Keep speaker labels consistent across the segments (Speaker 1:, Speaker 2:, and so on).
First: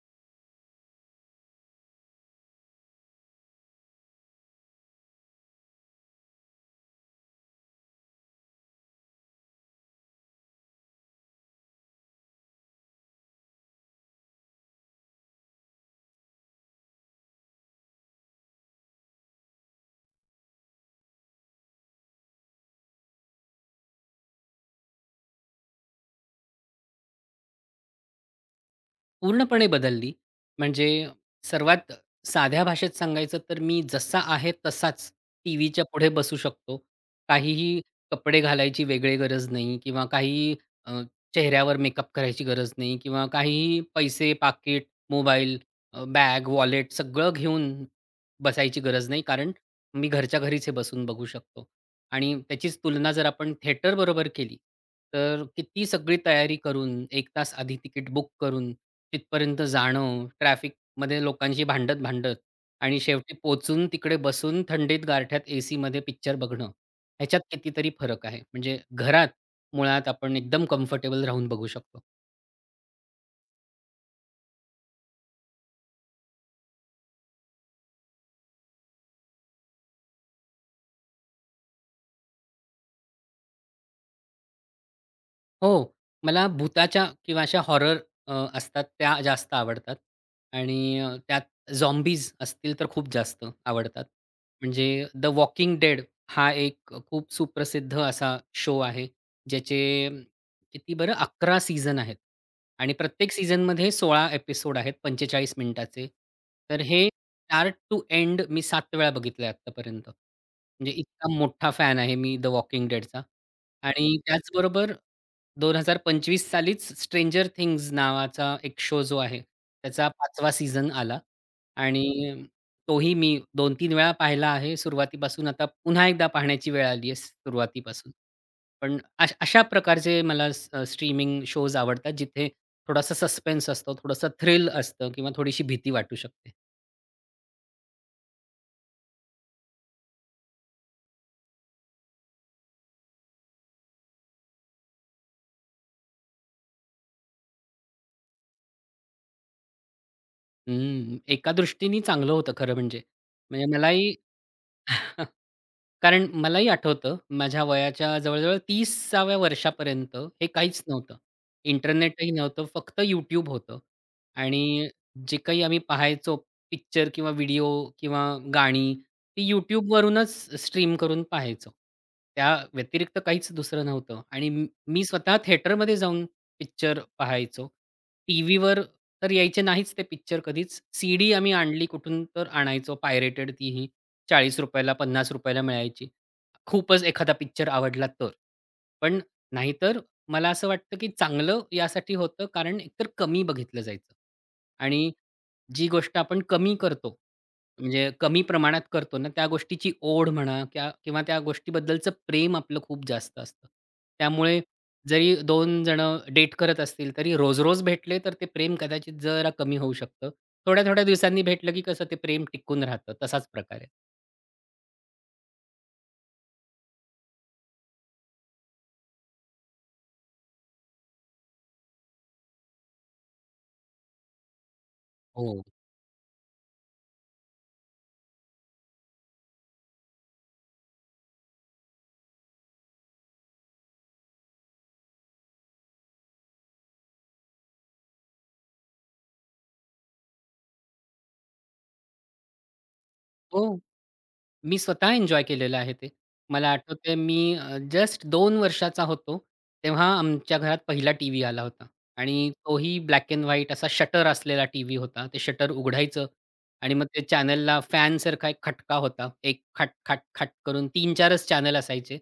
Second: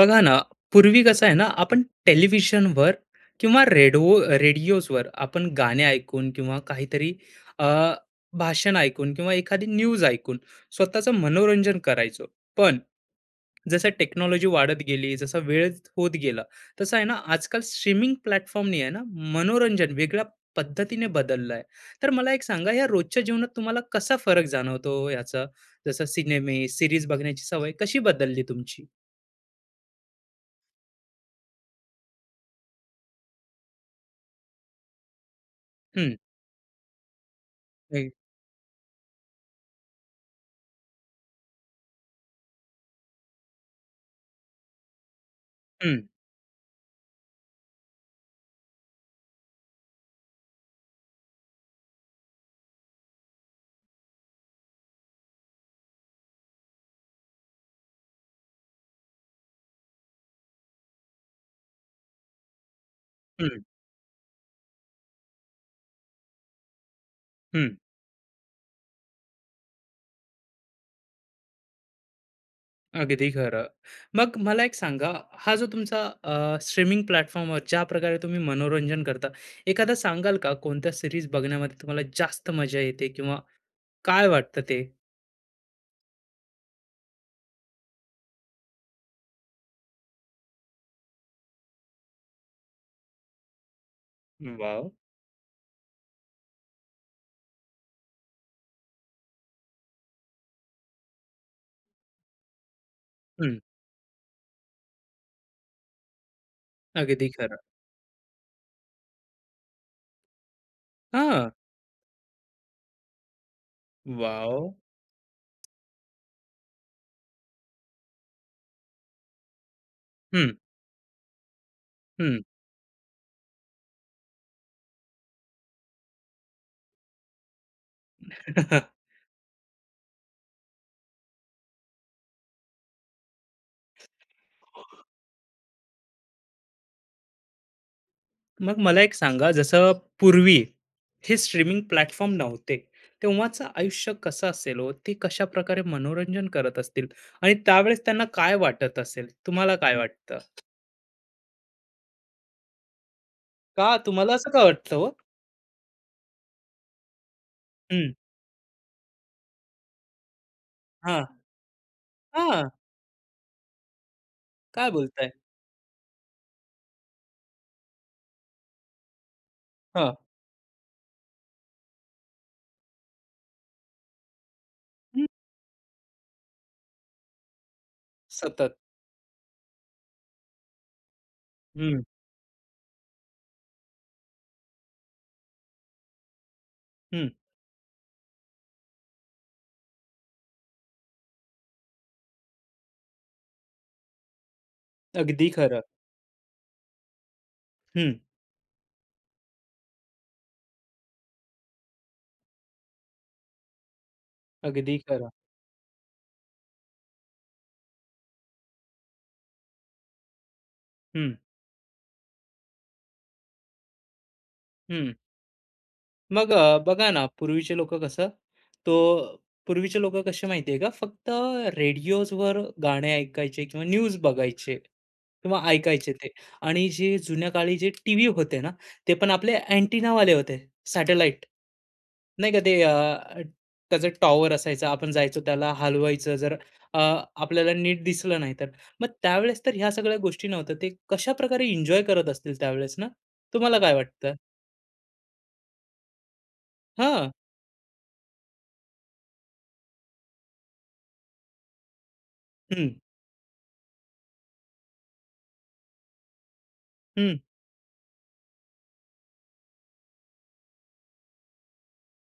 Speaker 1: बघा ना, पूर्वी कसं आहे ना, आपण टेलिव्हिजनवर किंवा रेडिओजवर आपण गाणे ऐकून किंवा काहीतरी अ, भाषण ऐकून किंवा एखादी न्यूज ऐकून स्वतःचं मनोरंजन करायचो. पण जसं टेक्नॉलॉजी वाढत गेली, जसा वेळ होत गेला, तसं आहे ना, आजकाल स्ट्रीमिंग प्लॅटफॉर्मनी आहे ना, मनोरंजन वेगळ्या पद्धतीने बदललं आहे. तर मला एक सांगा, या रोजच्या जीवनात तुम्हाला कसा फरक जाणवतो याचा? जसं सिनेमे, सीरीज बघण्याची सवय कशी बदलली तुमची?
Speaker 2: पूर्णपणे बदलली. म्हणजे सर्वात साध्या भाषेत सांगायचं तर मी जसा आहे तसाच टीव्हीच्या पुढे बसू शकतो. काहीही
Speaker 1: हं.
Speaker 2: कपडे घालायची वेगळी गरज नाही किंवा काही अ, चेहऱ्यावर मेकअप करायची गरज नाही किंवा काहीही पैसे, पाकीट, मोबाईल,
Speaker 1: हं,
Speaker 2: बॅग, वॉलेट सगळं घेऊन बसायची गरज नाही. कारण मी घरच्या घरीच हे बसून बघू शकतो. आणि त्याचीच तुलना जर आपण थिएटरबरोबर केली, तर किती सगळी तयारी करून, 1 तास आधी तिकीट बुक करून, तिथपर्यंत जाणं, ट्रॅफिकमध्ये लोकांशी भांडत-भांडत आणि शेवटी
Speaker 1: हं,
Speaker 2: पोहोचून तिकडे बसून थंडीत गारठ्यात एसीमध्ये पिक्चर बघणं, ह्याच्यात
Speaker 1: हं.
Speaker 2: कितीतरी फरक आहे. म्हणजे घरात मुळात आपण एकदम कम्फर्टेबल राहून बघू शकतो.
Speaker 1: अगदी खरं. मग मला एक सांगा, हा जो तुमचा स्ट्रीमिंग प्लॅटफॉर्मवर ज्या प्रकारे तुम्ही मनोरंजन करता, एखादा सांगाल का कोणत्या सीरीज बघण्यामध्ये तुम्हाला जास्त मजा येते किंवा काय वाटतं ते?
Speaker 2: हो. मला भुताच्या किंवा अशा हॉरर असतात त्या जास्त आवडतात आणि त्यात झॉम्बीज असतील तर खूप जास्त आवडतात.
Speaker 1: वॉव!
Speaker 2: म्हणजे द वॉकिंग डेड हा एक खूप सुप्रसिद्ध असा शो आहे. ज्याचे अम, किती बरं 11 सीझन आहेत आणि प्रत्येक
Speaker 1: हं,
Speaker 2: सीझनमध्ये 16 एपिसोड आहेत 45 मिनिटाचे. तर हे
Speaker 1: अगदी खरं.
Speaker 2: स्टार्ट टू एंड मी 7 वेळा बघितलंय आत्तापर्यंत. म्हणजे इतका
Speaker 1: हां,
Speaker 2: मोठा फॅन आहे मी द वॉकिंग डेडचा आणि
Speaker 1: वॉव!
Speaker 2: त्याचबरोबर 2025 सालीच स्ट्रेंजर थिंग्ज नावाचा एक शो जो आहे, त्याचा पाचवा
Speaker 1: हं,
Speaker 2: सीझन आला
Speaker 1: हं.
Speaker 2: आणि तोही मी 2-3 वेळा पाहिला आहे सुरुवातीपासून. आता पुन्हा एकदा पाहण्याची वेळ आली आहे सुरुवातीपासून. पण अशा प्रकारचे मला स्ट्रीमिंग शोज आवडतात, जिथे थोडासा सस्पेन्स असतो, थोडंसं थ्रिल असतं किंवा थोडीशी भीती वाटू शकते.
Speaker 1: मग मला एक सांगा, जसं पूर्वी हे स्ट्रीमिंग प्लॅटफॉर्म नव्हते, तेव्हाचं आयुष्य कसं असेल हो? ते कशाप्रकारे मनोरंजन करत असतील आणि त्यावेळेस त्यांना काय वाटत असेल? तुम्हाला काय वाटतं?
Speaker 2: हं, एका दृष्टीने चांगलं होतं खरं म्हणजे. म्हणजे
Speaker 1: का
Speaker 2: मलाही
Speaker 1: तुम्हाला असं का वाटतं हो?
Speaker 2: कारण मलाही आठवतं, माझ्या
Speaker 1: हं,
Speaker 2: वयाच्या जवळ-जवळ 30व्या वर्षापर्यंत हे काहीच नव्हतं.
Speaker 1: हां,
Speaker 2: इंटरनेटही नव्हतं,
Speaker 1: हां,
Speaker 2: फक्त यूट्यूब होतं आणि
Speaker 1: काय बोलताय?
Speaker 2: जे काही आम्ही पाहायचो पिक्चर किंवा व्हिडिओ किंवा गाणी, ती
Speaker 1: हां,
Speaker 2: YouTubeवरूनच स्ट्रीम करून पाहायचो. त्या व्यतिरिक्त काहीच दुसरं नव्हतं आणि मी
Speaker 1: हं,
Speaker 2: स्वतः थिएटरमध्ये जाऊन पिक्चर पाहायचो.
Speaker 1: सतत.
Speaker 2: टीव्हीवर तर यायचे नाहीच ते पिक्चर कधीच. सीडी आम्ही आणली
Speaker 1: हं,
Speaker 2: कुठून तर आणायचो, पायरेटेड तीही. ₹40 ला ₹50 ला मिळायची. खूपच
Speaker 1: हं,
Speaker 2: एखादा पिक्चर आवडला तर. पण नाहीतर मला असं वाटतं, की चांगलं यासाठी होतं कारण एकतर कमी बघितलं जायचं आणि
Speaker 1: अगदी खरं.
Speaker 2: जी गोष्ट आपण कमी करतो, म्हणजे
Speaker 1: हं,
Speaker 2: कमी प्रमाणात करतो ना, त्या गोष्टीची ओढ म्हणा क्या किंवा त्या गोष्टीबद्दलचं प्रेम आपलं खूप जास्त असतं. त्यामुळे
Speaker 1: अगदी खरं.
Speaker 2: जरी 2 जणं डेट करत असतील, तरी रोज-रोज भेटले तर ते प्रेम कदाचित जरा कमी होऊ शकतं. थोड्या-थोड्या
Speaker 1: हं,
Speaker 2: दिवसांनी भेटलं, की कसं ते प्रेम टिकून राहतं. तसाच प्रकार आहे.
Speaker 1: हं. मग बघा ना, तो पूर्वीचे लोकं कसे माहिती आहे का, फक्त रेडिओजवर गाणे ऐकायचे किंवा न्यूज बघायचे किंवा
Speaker 2: हो.
Speaker 1: ऐकायचे ते आणि जे जुन्या काळी जे टीव्ही होते ना, ते पण आपले अँटिनावाले होते, सॅटेलाईट. नाही का ते त्याचा टॉवर असायचा, आपण जायचो त्याला हलवायचं जर अ, आपल्याला नीट दिसलं नाही तर. मग त्यावेळेस तर ह्या सगळ्या गोष्टी नव्हत्या. ते कशाप्रकारे एन्जॉय करत असतील त्यावेळेस ना? तुम्हाला
Speaker 2: हो.
Speaker 1: काय वाटतं?
Speaker 2: मी स्वतः एन्जॉय केलेलं आहे ते. मला आठवतंय
Speaker 1: हां.
Speaker 2: मी जस्ट 2 वर्षाचा होतो, तेव्हा आमच्या घरात पहिला टीव्ही आला होता आणि
Speaker 1: हं,
Speaker 2: तोही ब्लॅक एंड व्हाईट असा शटर असलेला टीव्ही होता. ते शटर उघडायचं आणि मग ते
Speaker 1: हं.
Speaker 2: चॅनलला फॅनसारखा एक खटका होता. एक खट, खट, खट करून 3-4च चॅनल असायचे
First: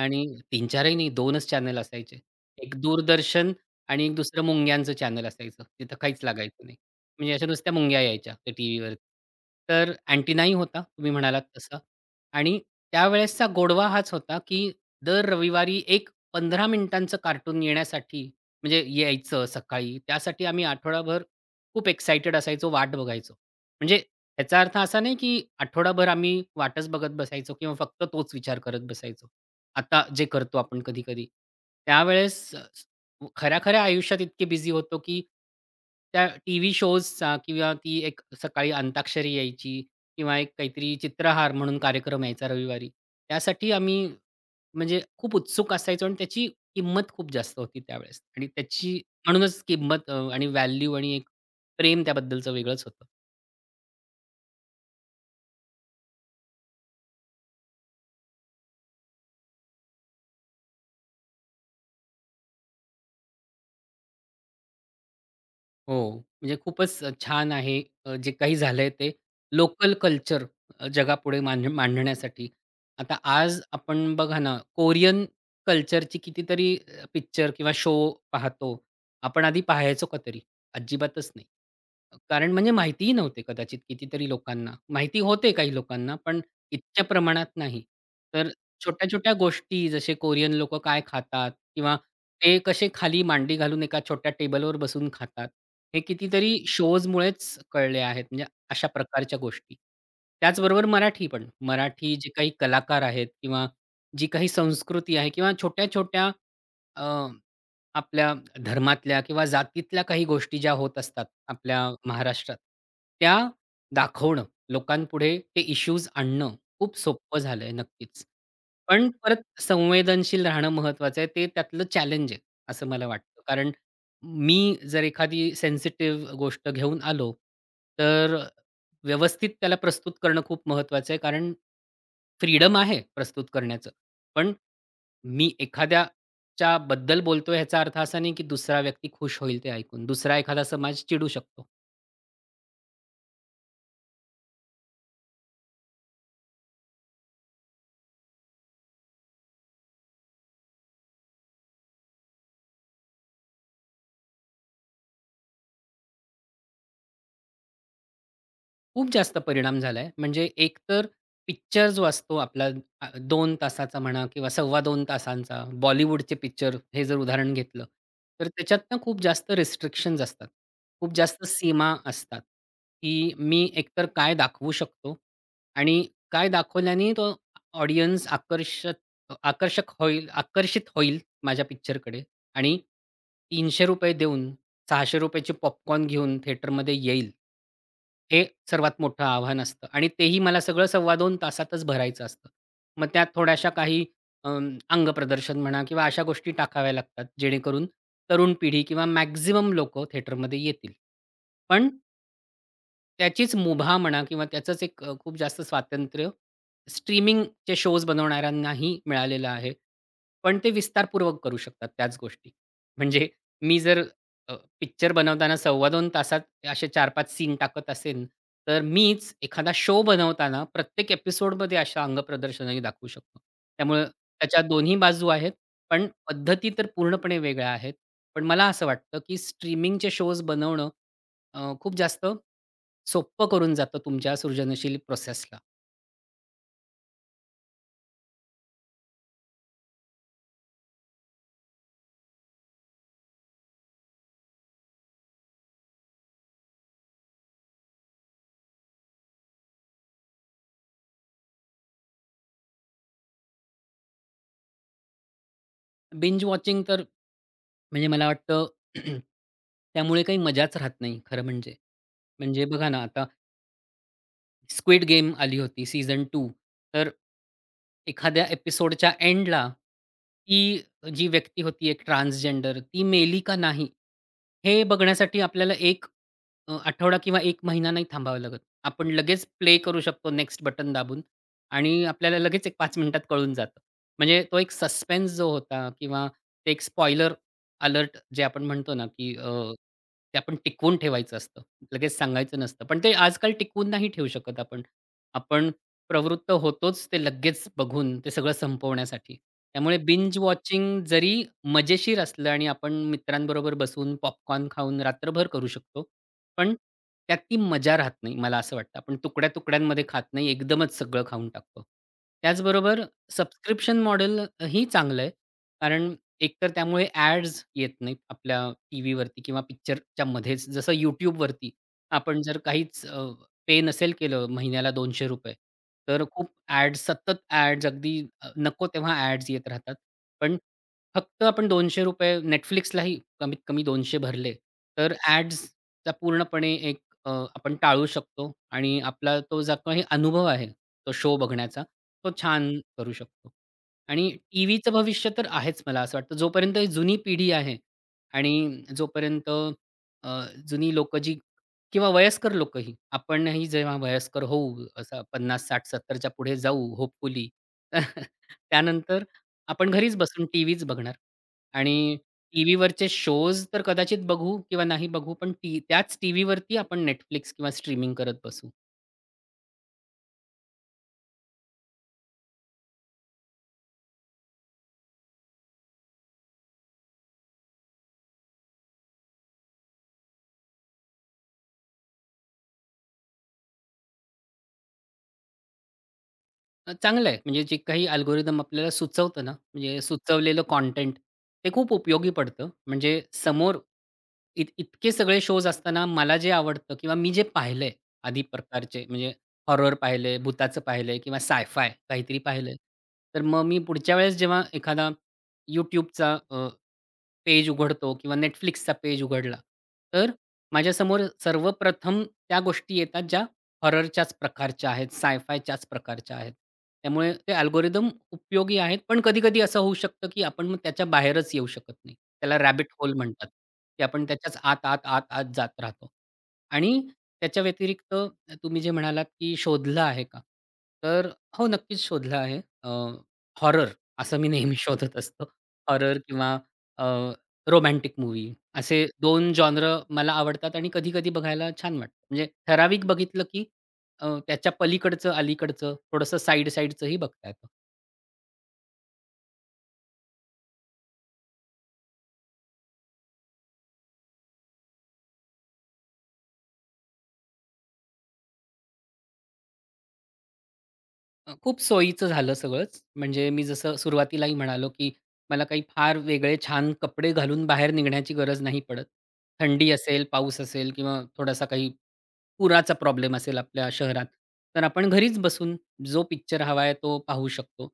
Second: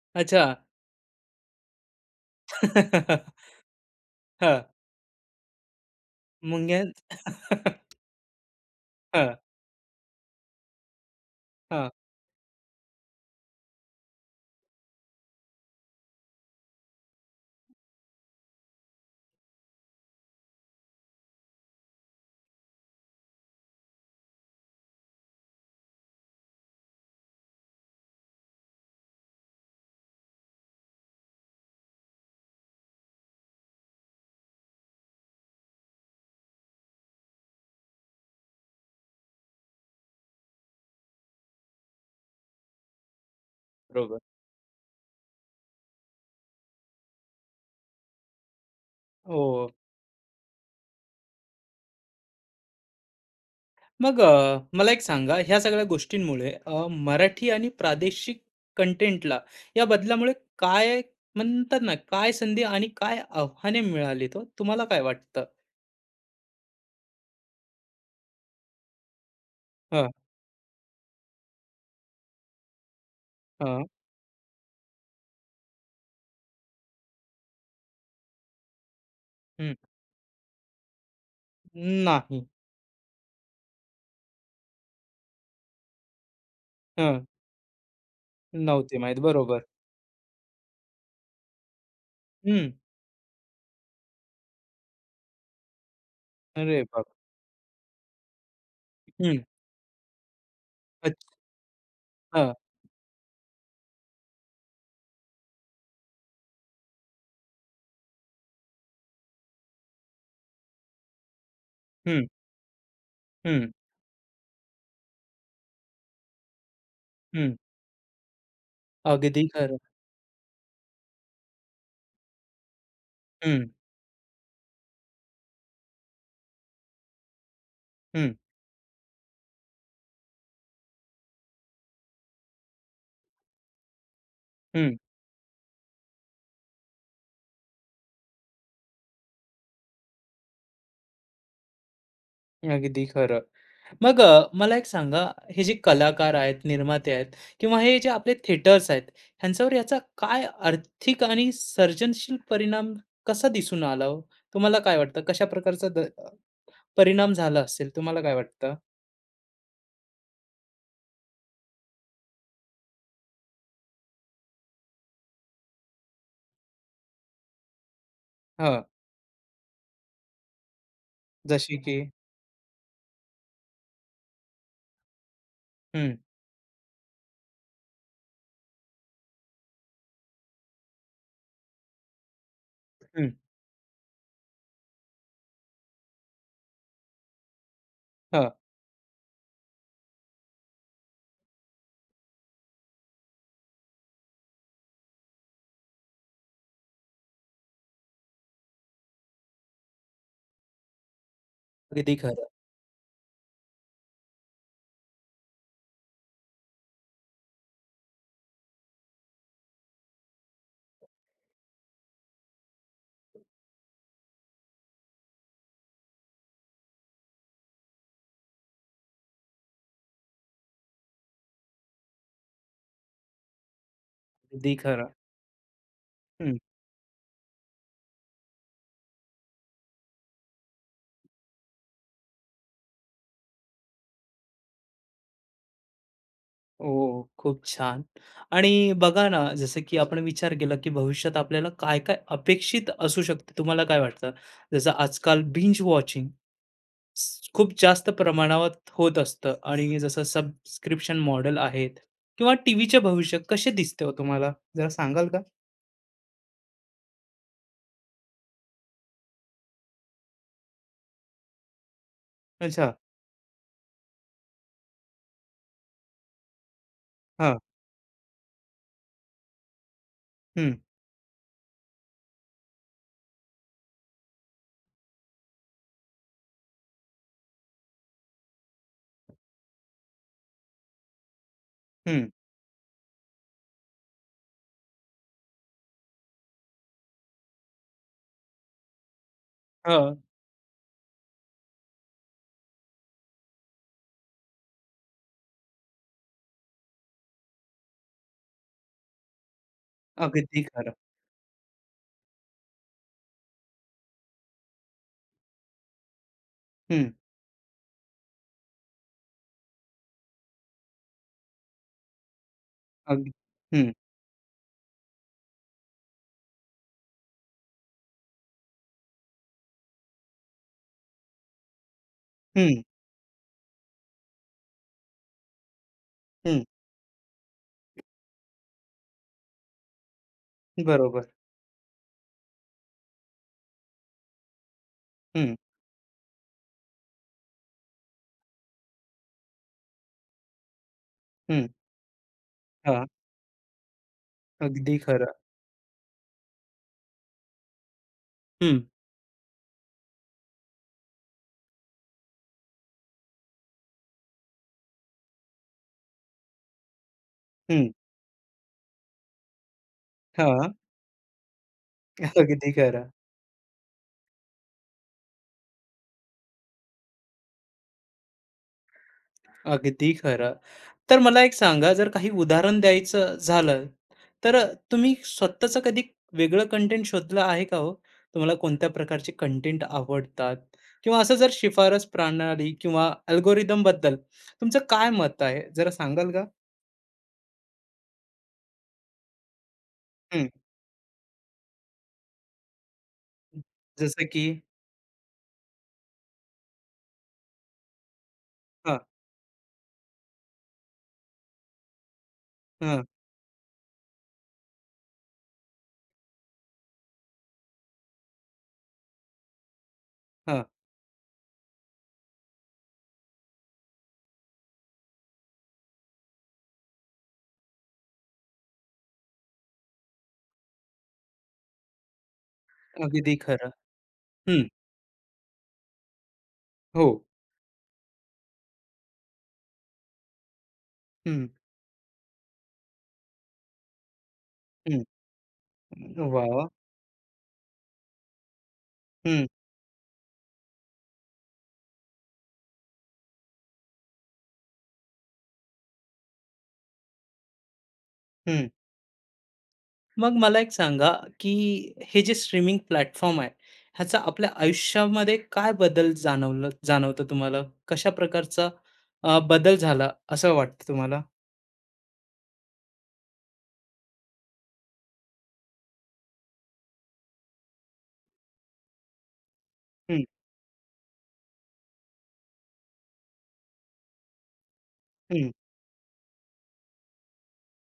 Speaker 2: आणि
Speaker 1: अच्छा.
Speaker 2: 3-4ही नाही 2च चॅनल असायचे. एक दूरदर्शन आणि एक दुसरं
Speaker 1: हां.
Speaker 2: मुंग्यांचं चॅनल असायचं. तिथं काहीच लागायचं नाही.
Speaker 1: मुंग्यांच
Speaker 2: म्हणजे अशा नुसत्या मुंग्या यायच्या त्या टीव्हीवर.
Speaker 1: हां,
Speaker 2: तर अँटिनाही होता तुम्ही म्हणालात तसा
Speaker 1: हां.
Speaker 2: आणि त्यावेळेसचा गोडवा हाच होता, की दर रविवारी एक 15 मिनिटांचं कार्टून येण्यासाठी म्हणजे यायचं सकाळी त्यासाठी आम्ही आठवडाभर खूप एक्साइटेड असायचो, वाट बघायचो. म्हणजे याचा अर्थ असा नाही, की आठवडाभर आम्ही वाटच बघत बसायचो किंवा फक्त तोच विचार करत बसायचो. आता जे करतो आपण कधी-कधी. त्यावेळेस खऱ्या-खऱ्या आयुष्यात इतके बिझी होतो, की त्या टीव्ही शोजचा किंवा ती एक सकाळी अंताक्षरी यायची किंवा एक काहीतरी चित्रहार म्हणून कार्यक्रम यायचा रविवारी. त्यासाठी आम्ही
Speaker 1: बरोबर.
Speaker 2: म्हणजे खूप उत्सुक असायचो आणि त्याची किंमत खूप जास्त होती त्यावेळेस आणि त्याची
Speaker 1: हो.
Speaker 2: म्हणूनच किंमत आणि व्हॅल्यू आणि एक प्रेम त्याबद्दलचं वेगळंच होतं.
Speaker 1: मग मला एक सांगा, ह्या सगळ्या गोष्टींमुळे मराठी आणि प्रादेशिक कंटेंटला या बदलामुळे काय म्हणतात ना, काय संधी आणि काय आव्हाने मिळालीत तो, तुम्हाला काय वाटतं?
Speaker 2: हो, म्हणजे खूपच छान आहे जे काही झालंय ते लोकल
Speaker 1: हां,
Speaker 2: कल्चर जगापुढे मांडण्यासाठी. आता आज
Speaker 1: हां.
Speaker 2: आपण बघा ना, कोरियन कल्चरची कितीतरी पिक्चर किंवा शो पाहतो. आपण आधी
Speaker 1: हं.
Speaker 2: पाहायचो का तरी? अजिबातच नाही.
Speaker 1: नाही.
Speaker 2: कारण म्हणजे माहितीही नव्हते कदाचित कितीतरी लोकांना. माहिती होते काही लोकांना, पण इतक्या
Speaker 1: हं.
Speaker 2: प्रमाणात नाही. तर
Speaker 1: नव्हते माहीत.
Speaker 2: छोट्या-छोट्या
Speaker 1: बरोबर.
Speaker 2: गोष्टी जसे कोरियन लोकं काय खातात किंवा ते
Speaker 1: हं.
Speaker 2: कसे खाली मांडी घालून एका छोट्या टेबलवर बसून खातात. हे कितीतरी
Speaker 1: अरे बाप!
Speaker 2: शोजमुळेच कळले आहेत. म्हणजे अशा प्रकारच्या
Speaker 1: हं.
Speaker 2: गोष्टी. त्याचबरोबर मराठी
Speaker 1: अच्छा.
Speaker 2: पण. मराठी जे काही कलाकार आहेत किंवा जी काही संस्कृती आहे किंवा छोट्या-छोट्या आपल्या धर्मातल्या किंवा जातीतल्या काही गोष्टी ज्या होत असतात आपल्या
Speaker 1: हं,
Speaker 2: महाराष्ट्रात, त्या
Speaker 1: हं,
Speaker 2: दाखवणं लोकांपुढे ते इश्यूज आणणं खूप सोपं
Speaker 1: हं.
Speaker 2: झालंय नक्कीच. पण परत
Speaker 1: अगदी खरं.
Speaker 2: संवेदनशील राहणं महत्त्वाचं आहे. ते त्यातलं चॅलेंज आहे, असं मला वाटतं.
Speaker 1: हं,
Speaker 2: कारण मी जर एखादी सेन्सिटिव्ह गोष्ट घेऊन आलो,
Speaker 1: हं,
Speaker 2: तर व्यवस्थित त्याला प्रस्तुत करणं खूप महत्त्वाचं आहे. कारण फ्रीडम आहे प्रस्तुत करण्याचं. पण
Speaker 1: हं.
Speaker 2: मी एखाद्या च्या बद्दल बोलतोय ह्याचा अर्थ असा नाही, की दुसरा व्यक्ती खुश होईल ते ऐकून. दुसरा एखादा समाज चिडू शकतो.
Speaker 1: अगदी खरं. मग मला एक सांगा, हे जे कलाकार आहेत, निर्माते आहेत किंवा हे जे आपले थिएटर्स आहेत, ह्यांच्यावर याचा काय आर्थिक आणि सर्जनशील परिणाम कसा दिसून आला हो? तुम्हाला काय वाटतं? कशा प्रकारचा परिणाम झाला असेल, तुम्हाला काय वाटतं?
Speaker 2: खूप जास्त परिणाम झालाय. म्हणजे एकतर पिक्चर जो असतो आपला 2 तासाचा म्हणा किंवा सव्वा 2 तासांचा बॉलिवूडचे पिक्चर हे जर उदाहरण घेतलं, तर त्याच्यात
Speaker 1: हां,
Speaker 2: ना खूप जास्त रिस्ट्रिक्शन्स असतात. खूप जास्त
Speaker 1: जशी
Speaker 2: सीमा
Speaker 1: की
Speaker 2: असतात, की मी एकतर काय दाखवू शकतो आणि
Speaker 1: हं,
Speaker 2: काय दाखवल्याने तो ऑडियन्स आकर्षक आकर्षक होईल आकर्षित होईल माझ्या पिक्चरकडे आणि
Speaker 1: हं.
Speaker 2: ₹300 देऊन ₹600 ची पॉपकॉर्न घेऊन थिएटरमध्ये येईल, हे
Speaker 1: हां,
Speaker 2: सर्वात मोठं आव्हान असतं आणि तेही मला सगळं सव्वा 2 तासातच भरायचं असतं. मग त्यात थोड्याशा काही अं, अंगप्रदर्शन म्हणा किंवा अशा गोष्टी टाकाव्या लागतात, जेणेकरून तरुण पिढी किंवा मॅक्सिमम लोकं थिएटरमध्ये येतील. पण
Speaker 1: अगदी खरं,
Speaker 2: त्याचीच मुभा म्हणा किंवा त्याचंच एक खूप जास्त स्वातंत्र्य स्ट्रीमिंगचे शोज बनवणाऱ्यांनाही मिळालेलं आहे. पण ते विस्तारपूर्वक करू शकतात त्याच गोष्टी. म्हणजे मी जर अ, पिक्चर बनवताना सव्वा 2 तासात असे 4-5 सीन टाकत असेन, तर मीच एखादा शो बनवताना प्रत्येक एपिसोडमध्ये अशा अंगप्रदर्शनही दाखवू शकतो. त्यामुळं त्याच्या
Speaker 1: अगदी
Speaker 2: दोन्ही
Speaker 1: खरं.
Speaker 2: बाजू आहेत, पण पद्धती तर पूर्णपणे वेगळ्या आहेत. पण मला असं वाटतं, की स्ट्रीमिंगचे शोज बनवणं खूप जास्त सोप्पं करून जातं तुमच्या सृजनशील प्रोसेसला.
Speaker 1: हो, खूप छान. आणि बघा ना, जसं की आपण विचार केला, की भविष्यात आपल्याला काय-काय अपेक्षित असू शकते, तुम्हाला काय वाटतं? जसं आजकाल बिंज वॉचिंग खूप जास्त प्रमाणावर होत असतं आणि जसं सबस्क्रिप्शन मॉडेल आहेत किंवा टीव्हीचे भविष्य कसे दिसते हो तुम्हाला? जरा सांगाल का?
Speaker 2: बिंज वॉचिंग तर म्हणजे मला वाटतं त्यामुळे काही मजाच राहत नाही खरं म्हणजे. म्हणजे बघा
Speaker 1: अच्छा.
Speaker 2: ना आता स्क्विड गेम आली होती सीझन टू, तर
Speaker 1: हां.
Speaker 2: एखाद्या एपिसोडच्या एंडला ती
Speaker 1: हं,
Speaker 2: जी व्यक्ती होती एक ट्रान्सजेंडर ती मेली का नाही हे बघण्यासाठी आपल्याला एक आठवडा किंवा एक महिना नाही थांबावा लागत. आपण लगेच प्ले करू शकतो नेक्स्ट बटन दाबून आणि
Speaker 1: हं.
Speaker 2: आपल्याला लगेच एक 5 मिनिटात कळून जातं. म्हणजे तो एक सस्पेन्स जो होता किंवा ते एक स्पॉइलर अलर्ट जे आपण म्हणतो ना, की
Speaker 1: हां.
Speaker 2: ते आपण टिकवून ठेवायचं असतं. लगेच सांगायचं नसतं. पण ते आजकाल टिकवून नाही ठेवू शकत आपण. आपण प्रवृत्त होतोच ते लगेच बघून ते सगळं संपवण्यासाठी. त्यामुळे बिंज
Speaker 1: अगदी खरं.
Speaker 2: वॉचिंग जरी मजेशीर असलं आणि आपण मित्रांबरोबर बसून पॉपकॉर्न खाऊन रात्रभर करू शकतो. पण
Speaker 1: हं.
Speaker 2: त्यात ती मजा राहत नाही मला असं वाटतं. आपण तुकड्या-तुकड्यांमध्ये खात नाही. एकदमच सगळं खाऊन टाकतो. त्याचबरोबर
Speaker 1: अगदी. हं,
Speaker 2: सबस्क्रिप्शन मॉडेल ही चांगलं आहे. कारण एकतर त्यामुळे ॲड्स येत नाहीत आपल्या टीव्हीवरती किंवा पिक्चरच्या मध्येच. जसं YouTubeवरती आपण जर
Speaker 1: हं,
Speaker 2: काहीच पे नसेल केलं महिन्याला ₹200 तर खूप
Speaker 1: हं.
Speaker 2: ॲड्स सतत ॲड्स अगदी नको तेव्हा ॲड्स येत राहतात. पण
Speaker 1: बरोबर.
Speaker 2: फक्त आपण ₹200 Netflixलाही कमीत कमी 200 भरले, तर
Speaker 1: हं,
Speaker 2: ॲड्सचा पूर्णपणे एक आपण टाळू शकतो आणि आपला तो जो काही अनुभव आहे, तो शो
Speaker 1: हं.
Speaker 2: बघण्याचा, तो छान
Speaker 1: हां.
Speaker 2: करू शकतो. आणि टीव्हीचं
Speaker 1: अगदी
Speaker 2: भविष्य
Speaker 1: खरं.
Speaker 2: तर आहेच मला असं वाटतं. जोपर्यंत ही जुनी पिढी आहे
Speaker 1: हं,
Speaker 2: आणि जोपर्यंत अ, जुनी लोकं जी किंवा वयस्कर लोकही. आपणही जेव्हा वयस्कर होऊ, असं 50 60, 70 च्या पुढे जाऊ होपफुली.
Speaker 1: हं.
Speaker 2: त्यानंतर आपण घरीच बसून
Speaker 1: हां.
Speaker 2: टीव्हीच बघणार आणि
Speaker 1: अगदी खरं,
Speaker 2: टीव्हीवरचे शोज तर कदाचित बघू किंवा नाही बघू, पण त्याच टीव्हीवरती आपण Netflix किंवा स्ट्रीमिंग करत बसू.
Speaker 1: अगदी खरं. तर मला एक सांगा, जर काही उदाहरण द्यायचं झालं, तर तुम्ही स्वतःचं कधी वेगळं कंटेंट शोधलं आहे का हो? तुम्हाला कोणत्या प्रकारचे कंटेंट आवडतात? किंवा असं जर शिफारस प्रणाली किंवा अल्गोरिदम बद्दल तुमचं काय मत आहे? जरा सांगाल का?
Speaker 2: चांगलं आहे. म्हणजे जे काही अल्गोरिदम आपल्याला सुचवतं ना, म्हणजे
Speaker 1: हं.
Speaker 2: सुचवलेलं कंटेंट ते खूप उपयोगी पडतं. म्हणजे समोर
Speaker 1: जसं की
Speaker 2: इतके सगळे शोज असताना मला जे आवडतं किंवा मी जे पाहिलंय आधी
Speaker 1: हां,
Speaker 2: प्रकारचे म्हणजे हॉरर पाहिलंय, भुताचं पाहिलंय किंवा साय-फाय काहीतरी पाहिलंय.
Speaker 1: हां,
Speaker 2: तर मग मी पुढच्या वेळेस जेव्हा एखादा YouTubeचा पेज उघडतो किंवा Netflixचा पेज उघडला, तर
Speaker 1: हां.
Speaker 2: माझ्यासमोर सर्वप्रथम त्या गोष्टी येतात ज्या हॉररच्याच प्रकारच्या आहेत, साय-फायच्याच प्रकारच्या आहेत. त्यामुळे ते अल्गोरिदम उपयोगी आहेत, पण कधी-कधी असं होऊ शकतं, की आपण मग त्याच्या बाहेरच येऊ शकत नाही. त्याला रॅबिट होल
Speaker 1: अगदी
Speaker 2: म्हणतात,
Speaker 1: खरं.
Speaker 2: की आपण त्याच्याच
Speaker 1: हं.
Speaker 2: आत, आत, आत, आत जात राहतो. आणि
Speaker 1: हो.
Speaker 2: त्याच्या व्यतिरिक्त तुम्ही जे म्हणालात, की शोधलं आहे का? तर
Speaker 1: हं,
Speaker 2: हो, नक्कीच शोधलं आहे. हॉरर असं मी नेहमी
Speaker 1: हं.
Speaker 2: शोधत असतो. हॉरर
Speaker 1: वाह!
Speaker 2: किंवा
Speaker 1: वाह!
Speaker 2: रोमॅन्टिक मूव्ही असे
Speaker 1: हं,
Speaker 2: दोन जॉनर मला आवडतात आणि कधी-कधी बघायला छान वाटतं. म्हणजे ठराविक बघितलं की त्याच्या पलीकडचं, अलीकडचं थोडंसं साइड-साइडचंही बघता येतं.
Speaker 1: हं. मग मला एक सांगा, की हे जे स्ट्रीमिंग प्लॅटफॉर्म आहे, ह्याचा आपल्या आयुष्यामध्ये काय बदल जाणवतं तुम्हाला? कशा प्रकारचा बदल झाला असं वाटतं तुम्हाला?
Speaker 2: खूप सोयीचं झालं सगळंच. म्हणजे मी जसं सुरुवातीलाही म्हणालो, की मला काही फार वेगळे छान कपडे घालून बाहेर निघण्याची गरज नाही पडत. थंडी
Speaker 1: हं,
Speaker 2: असेल, पाऊस असेल किंवा थोडासा काही पुराचा प्रॉब्लेम असेल आपल्या शहरात, तर आपण घरीच
Speaker 1: हं.
Speaker 2: बसून जो पिक्चर हवा आहे तो पाहू शकतो.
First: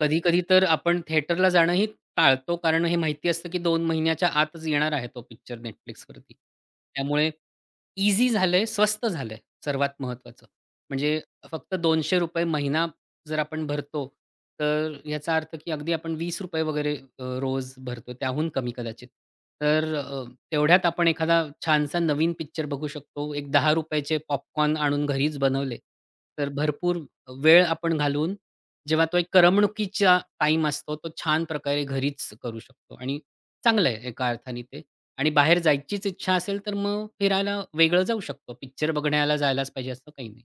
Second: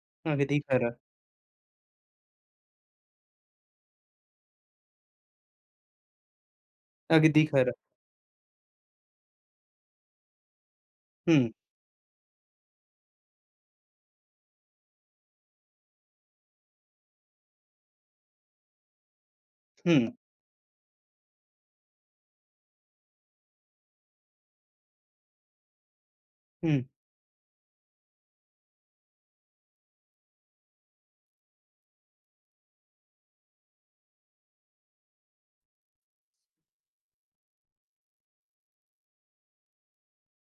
Speaker 2: कधी-कधी
Speaker 1: अगदी
Speaker 2: तर
Speaker 1: खरं,
Speaker 2: आपण थिएटरला जाणंही टाळतो, कारण हे माहिती असतं, की 2 महिन्याच्या आतच येणार आहे तो पिक्चर Netflixवरती. त्यामुळे
Speaker 1: अगदी खरं.
Speaker 2: ईझी झालंय, स्वस्त झालंय सर्वात महत्त्वाचं. म्हणजे
Speaker 1: हं,
Speaker 2: फक्त ₹200 महिना जर आपण भरतो, तर याचा अर्थ की अगदी आपण ₹20 वगैरे रोज भरतो, त्याहून कमी कदाचित. तर
Speaker 1: हं,
Speaker 2: तेवढ्यात आपण एखादा छानसा नवीन पिक्चर बघू शकतो. एक ₹10 चे पॉपकॉर्न आणून घरीच बनवले, तर
Speaker 1: हं.
Speaker 2: भरपूर वेळ आपण घालवून जेव्हा तो एक करमणुकीचा टाईम असतो, तो छान प्रकारे घरीच करू शकतो आणि चांगलं आहे एका अर्थाने ते. आणि बाहेर जायचीच इच्छा असेल, तर मग फिरायला वेगळं जाऊ शकतो. पिक्चर बघण्याला जायलाच पाहिजे असं काही नाही.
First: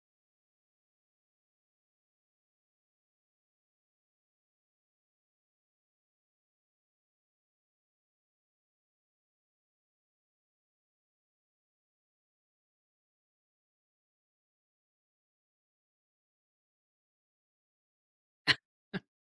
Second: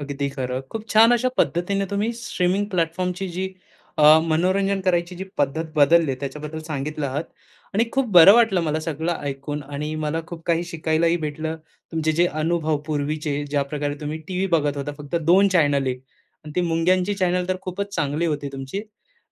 Speaker 1: अगदी खरं. खूप छान अशा पद्धतीने तुम्ही स्ट्रीमिंग प्लॅटफॉर्मची जी मनोरंजन करायची जी पद्धत बदलली त्याच्याबद्दल सांगितलं आहात आणि खूप बरं वाटलं मला सगळं ऐकून आणि मला खूप काही शिकायलाही भेटलं. तुमचे जे अनुभव पूर्वीचे ज्या प्रकारे तुम्ही टीव्ही बघत होता फक्त 2 चॅनल आहे आणि ती मुंग्यांची चॅनल तर खूपच चांगली होती तुमची.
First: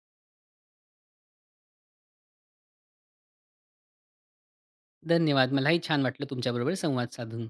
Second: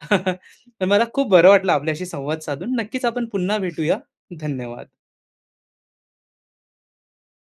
Speaker 1: तर मला खूप बरं वाटलं आपल्याशी संवाद साधून. नक्कीच आपण पुन्हा भेटूया. धन्यवाद.
Speaker 2: धन्यवाद. मलाही छान वाटलं तुमच्याबरोबर संवाद साधून.